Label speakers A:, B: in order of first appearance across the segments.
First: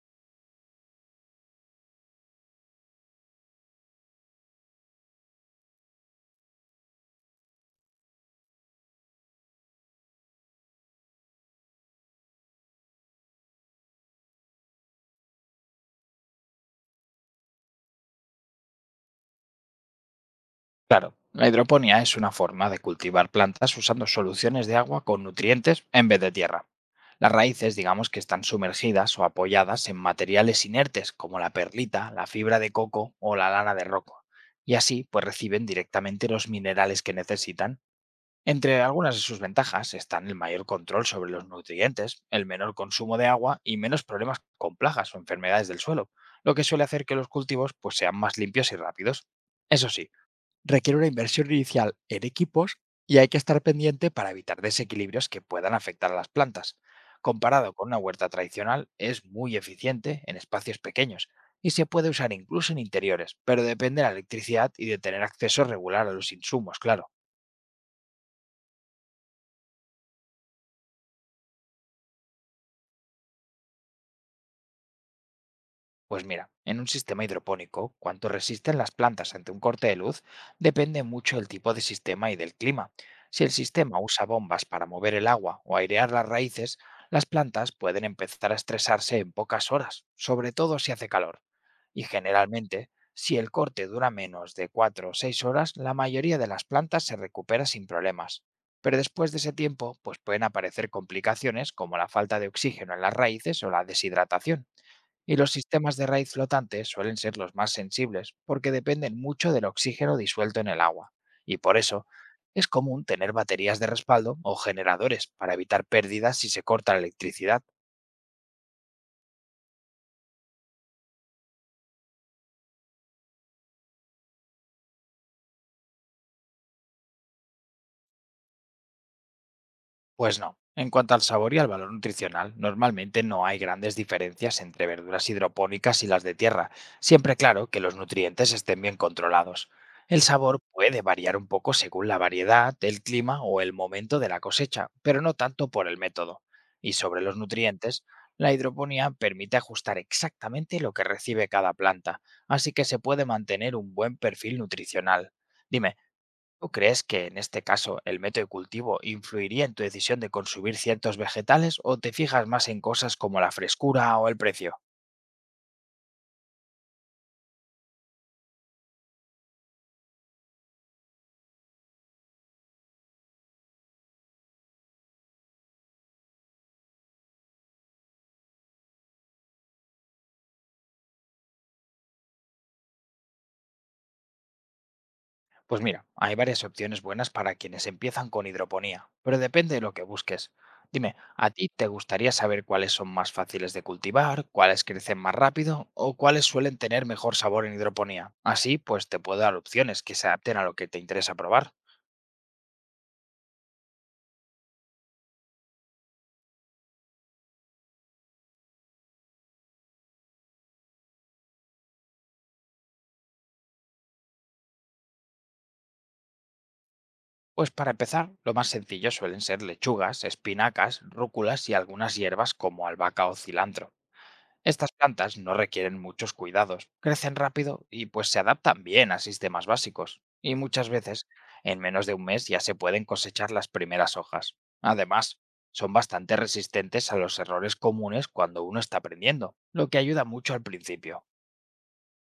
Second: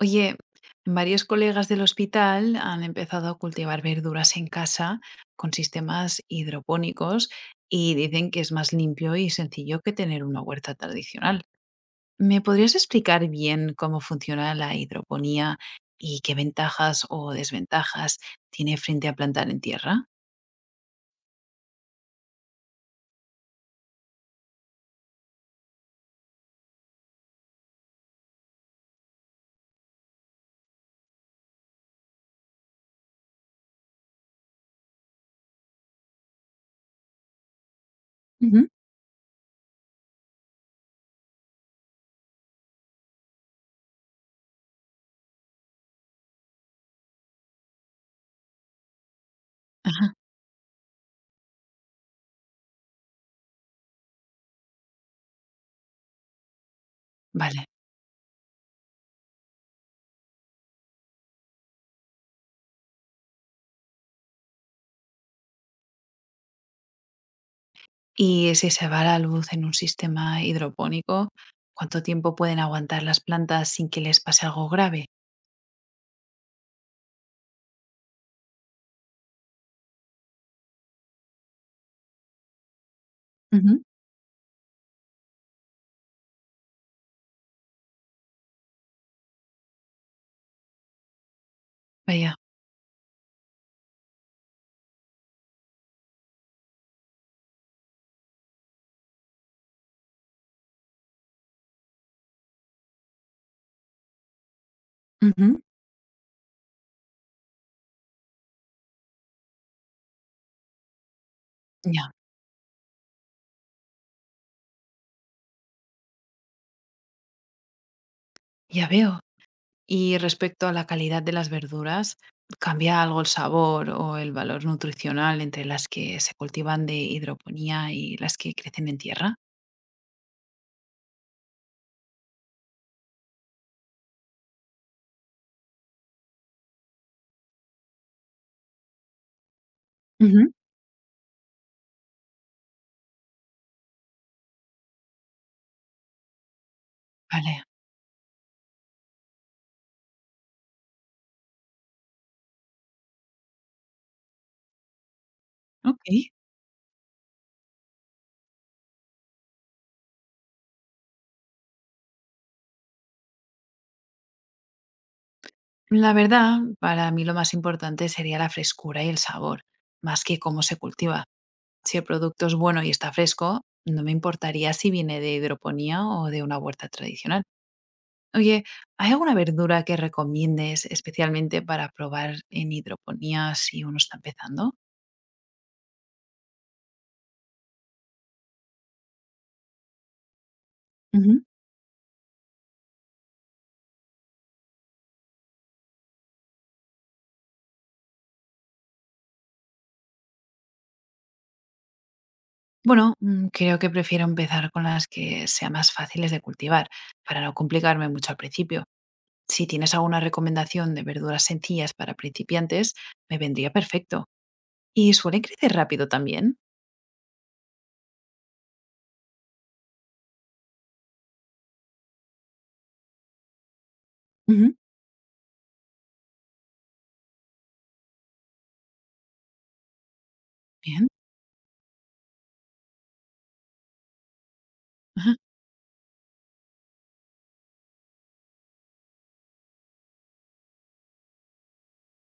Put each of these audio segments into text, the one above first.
A: Oye, varios colegas del hospital han empezado a cultivar verduras en casa con sistemas hidropónicos y dicen que es más limpio y sencillo que tener una huerta tradicional. ¿Me podrías explicar bien cómo funciona la hidroponía y qué ventajas o desventajas tiene frente a plantar en tierra?
B: Claro, la hidroponía es una forma de cultivar plantas usando soluciones de agua con nutrientes en vez de tierra. Las raíces, digamos que están sumergidas o apoyadas en materiales inertes como la perlita, la fibra de coco o la lana de roco, y así pues reciben directamente los minerales que necesitan.
A: Ujú.
B: Entre algunas de sus ventajas están el mayor control sobre los nutrientes, el menor consumo de agua y menos problemas con plagas o enfermedades del suelo, lo que suele hacer que los cultivos pues sean más limpios y rápidos. Eso
A: Ajá.
B: sí, requiere una inversión inicial en equipos y hay que estar pendiente para evitar desequilibrios que puedan afectar a las plantas.
A: Vale.
B: Comparado con una huerta tradicional, es muy eficiente en espacios pequeños y se puede usar incluso en interiores, pero depende de la electricidad y de tener acceso regular a los insumos, claro.
A: Y si se va la luz en un sistema hidropónico, ¿cuánto tiempo pueden aguantar las plantas sin que les pase algo grave?
B: Pues mira, en un sistema hidropónico, cuánto resisten las plantas ante un corte de luz depende mucho del tipo de sistema y del clima. Si el
A: Ujú.
B: sistema usa bombas para mover el agua o airear las raíces, las plantas pueden empezar a estresarse en pocas horas, sobre todo si hace calor. Y
A: Vaya.
B: generalmente, si el corte dura menos de 4 o 6 horas, la mayoría de las plantas se recupera sin problemas. Pero después de ese tiempo, pues pueden aparecer complicaciones como la falta de oxígeno en las raíces o la deshidratación. Y los
A: Ujú,
B: sistemas de raíz flotante suelen ser los más sensibles porque dependen mucho del oxígeno disuelto en el agua. Y por eso
A: ya,
B: es común tener baterías de respaldo o generadores para evitar pérdidas si se corta la electricidad.
A: ya veo. Y respecto a la calidad de las verduras, ¿cambia algo el sabor o el valor nutricional entre las que se cultivan de hidroponía y las que crecen en tierra?
B: Pues no. En cuanto al sabor y al valor nutricional, normalmente no hay grandes diferencias entre verduras hidropónicas y las de tierra, siempre claro que los nutrientes estén bien controlados. El
A: Ujú.
B: sabor puede variar un poco según la variedad, el clima o el momento de la cosecha, pero no tanto por el método. Y sobre los
A: Vale,
B: nutrientes, la hidroponía permite ajustar exactamente lo que recibe cada planta, así que se puede mantener un buen perfil nutricional. Dime,
A: ok.
B: ¿tú crees que en este caso el método de cultivo influiría en tu decisión de consumir ciertos vegetales o te fijas más en cosas como la frescura o el precio?
A: La verdad, para mí lo más importante sería la frescura y el sabor, más que cómo se cultiva. Si el producto es bueno y está fresco, no me importaría si viene de hidroponía o de una huerta tradicional. Oye, ¿hay alguna verdura que recomiendes especialmente para probar en hidroponía si uno está empezando?
B: Pues mira, hay varias opciones buenas para quienes empiezan con hidroponía, pero depende de lo que busques. Dime,
A: Ujú.
B: ¿a ti te gustaría saber cuáles son más fáciles de cultivar, cuáles crecen más rápido o cuáles suelen tener mejor sabor en hidroponía? Así, pues te puedo dar opciones que se adapten a lo que te interesa probar.
A: Bueno, creo que prefiero empezar con las que sean más fáciles de cultivar, para no complicarme mucho al principio. Si tienes alguna recomendación de verduras sencillas para principiantes, me vendría perfecto. ¿Y suelen crecer rápido también?
B: Pues para empezar, lo más sencillo suelen ser lechugas, espinacas, rúculas y algunas hierbas como albahaca o cilantro.
A: Ujú.
B: Estas plantas no requieren muchos cuidados, crecen rápido y pues se adaptan bien a sistemas básicos. Y muchas
A: Bien.
B: veces, en menos de un mes ya se pueden cosechar las primeras hojas. Además, son bastante resistentes a los errores comunes cuando uno está aprendiendo, lo que ayuda mucho al principio.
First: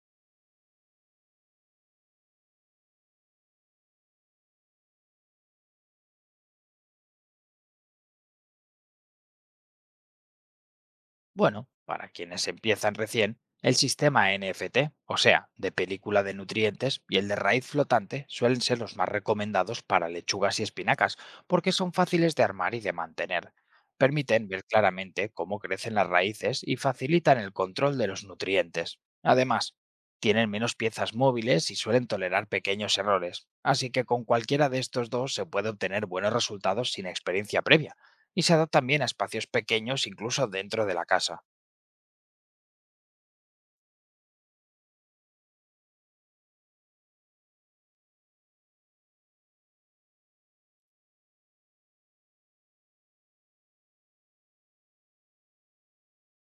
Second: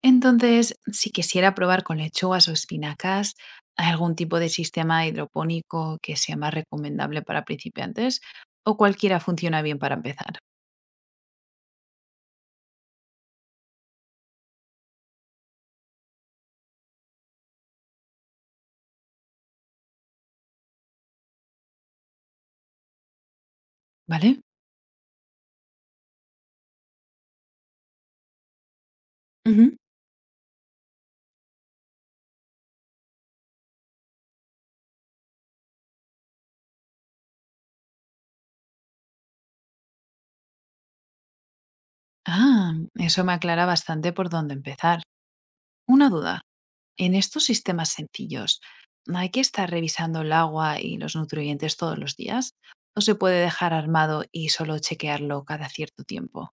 A: Entonces, si quisiera probar con lechugas o espinacas, ¿hay algún tipo de sistema hidropónico que sea más recomendable para principiantes? ¿O cualquiera funciona bien para empezar?
B: Bueno, para quienes empiezan recién, el sistema NFT, o sea, de película de nutrientes, y el de raíz flotante suelen ser los más recomendados para lechugas y espinacas, porque son fáciles de armar y de mantener.
A: ¿Vale?
B: Permiten ver claramente cómo crecen las raíces y facilitan el control de los nutrientes. Además,
A: Ujú.
B: tienen menos piezas móviles y suelen tolerar pequeños errores, así que con cualquiera de estos dos se puede obtener buenos resultados sin experiencia previa y se adaptan bien a espacios pequeños incluso dentro de la casa.
A: Ah, eso me aclara bastante por dónde empezar. Una duda, en estos sistemas sencillos, ¿hay que estar revisando el agua y los nutrientes todos los días? ¿O se puede dejar armado y solo chequearlo cada cierto tiempo?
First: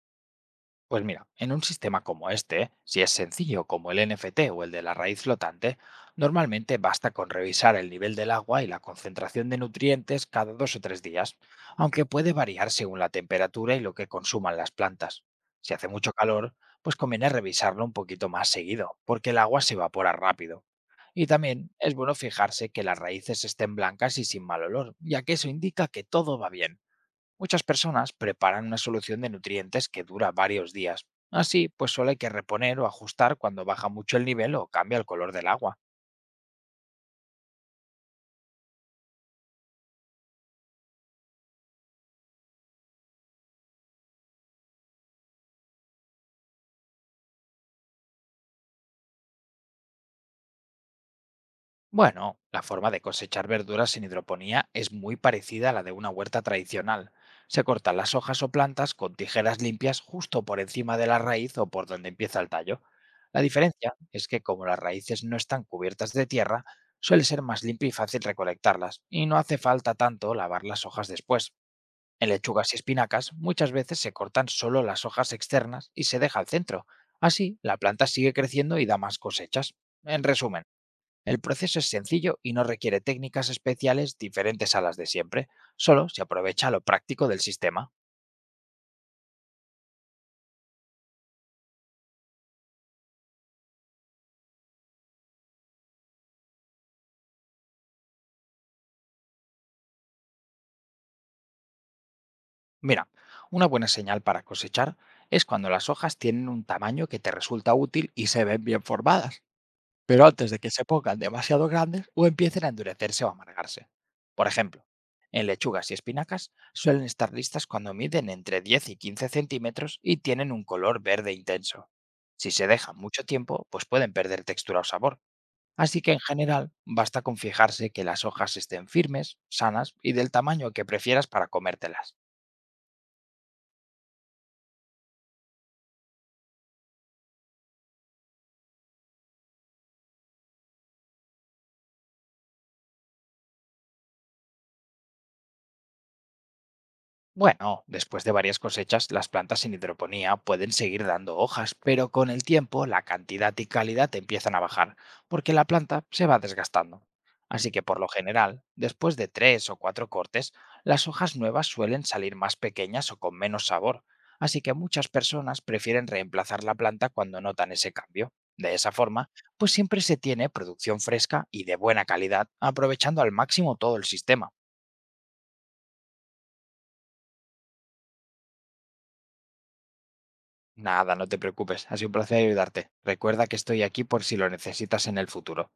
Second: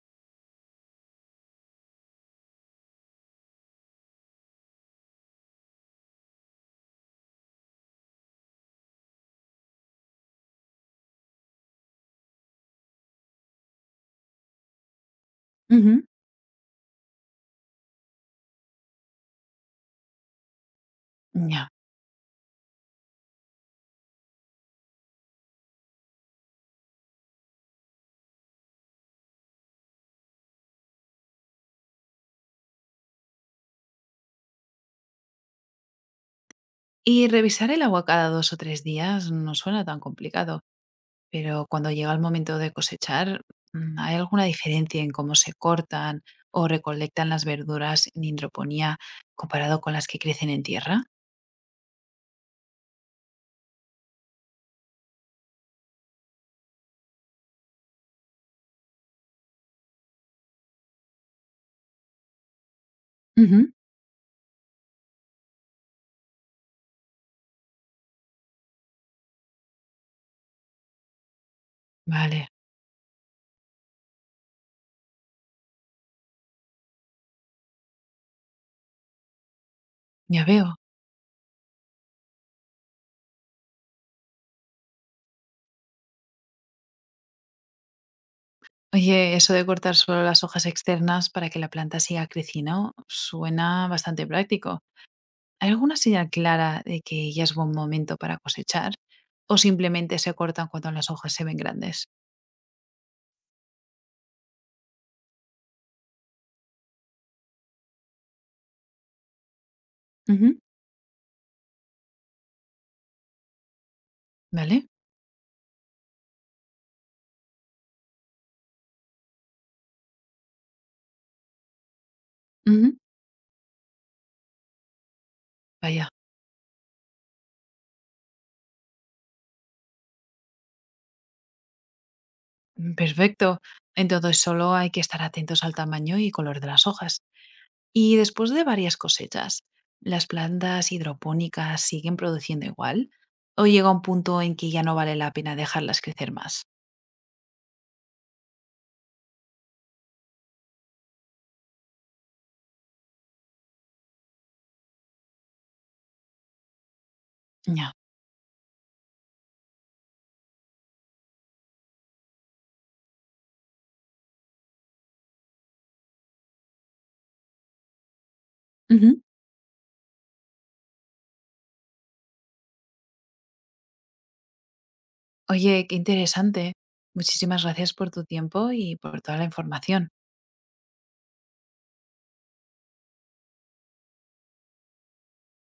B: Pues mira, en un sistema como este, si es sencillo como el NFT o el de la raíz flotante, normalmente basta con revisar el nivel del agua y la concentración de nutrientes cada dos o tres días, aunque puede variar según la temperatura y lo que consuman las plantas. Si hace
A: Ujú.
B: mucho calor, pues conviene revisarlo un poquito más seguido, porque el agua se evapora rápido. Y
A: Ya.
B: también es bueno fijarse que las raíces estén blancas y sin mal olor, ya que eso indica que todo va bien. Muchas personas preparan una solución de nutrientes que dura varios días. Así, pues solo hay que reponer o ajustar cuando baja mucho el nivel o cambia el color del agua.
A: Y revisar el agua cada 2 o 3 días no suena tan complicado, pero cuando llega el momento de cosechar, ¿hay alguna diferencia en cómo se cortan o recolectan las verduras en hidroponía comparado con las que crecen en tierra?
B: Bueno, la forma de cosechar verduras sin hidroponía es muy parecida a la de una huerta tradicional. Se cortan las hojas o plantas con tijeras limpias justo por encima de la raíz o por donde empieza el tallo. La
A: Ujú.
B: diferencia es que como las raíces no están cubiertas de tierra, suele ser más limpio y fácil recolectarlas, y no hace falta tanto lavar las hojas después. En
A: Vale,
B: lechugas y espinacas muchas veces se cortan solo las hojas externas y se deja el centro. Así, la planta sigue creciendo y da más cosechas. En
A: ya
B: resumen,
A: veo.
B: el proceso es sencillo y no requiere técnicas especiales diferentes a las de siempre, solo se aprovecha lo práctico del sistema.
A: Oye, eso de cortar solo las hojas externas para que la planta siga creciendo suena bastante práctico. ¿Hay alguna señal clara de que ya es buen momento para cosechar? ¿O simplemente se cortan cuando las hojas se ven grandes?
B: Mira, una buena señal para cosechar es cuando las hojas tienen un tamaño que te resulta útil y se ven bien formadas, pero antes
A: Ujú.
B: de que se pongan demasiado grandes o empiecen a endurecerse o amargarse. Por ejemplo,
A: ¿Vale?
B: en lechugas y espinacas suelen estar listas cuando miden entre 10 y 15 centímetros y tienen un color verde intenso. Si se dejan
A: Ujú.
B: mucho tiempo, pues pueden perder textura o sabor. Así
A: Vaya,
B: que en general basta con fijarse que las hojas estén firmes, sanas y del tamaño que prefieras para comértelas.
A: perfecto. Entonces solo hay que estar atentos al tamaño y color de las hojas. Y después de varias cosechas, ¿las plantas hidropónicas siguen produciendo igual? ¿O llega un punto en que ya no vale la pena dejarlas crecer más?
B: Bueno, después de varias cosechas, las plantas en hidroponía pueden seguir dando hojas, pero con el tiempo la cantidad y calidad empiezan a bajar, porque la planta se va desgastando. Así que
A: Ya.
B: por lo general, después de tres o cuatro cortes, las hojas nuevas suelen salir más pequeñas o con menos sabor, así que muchas personas prefieren reemplazar la planta cuando notan ese cambio. De esa
A: Ujú.
B: forma, pues siempre se tiene producción fresca y de buena calidad, aprovechando al máximo todo el sistema.
A: Oye, qué interesante. Muchísimas gracias por tu tiempo y por toda la información.
B: Nada, no te preocupes. Ha sido un placer ayudarte. Recuerda que estoy aquí por si lo necesitas en el futuro.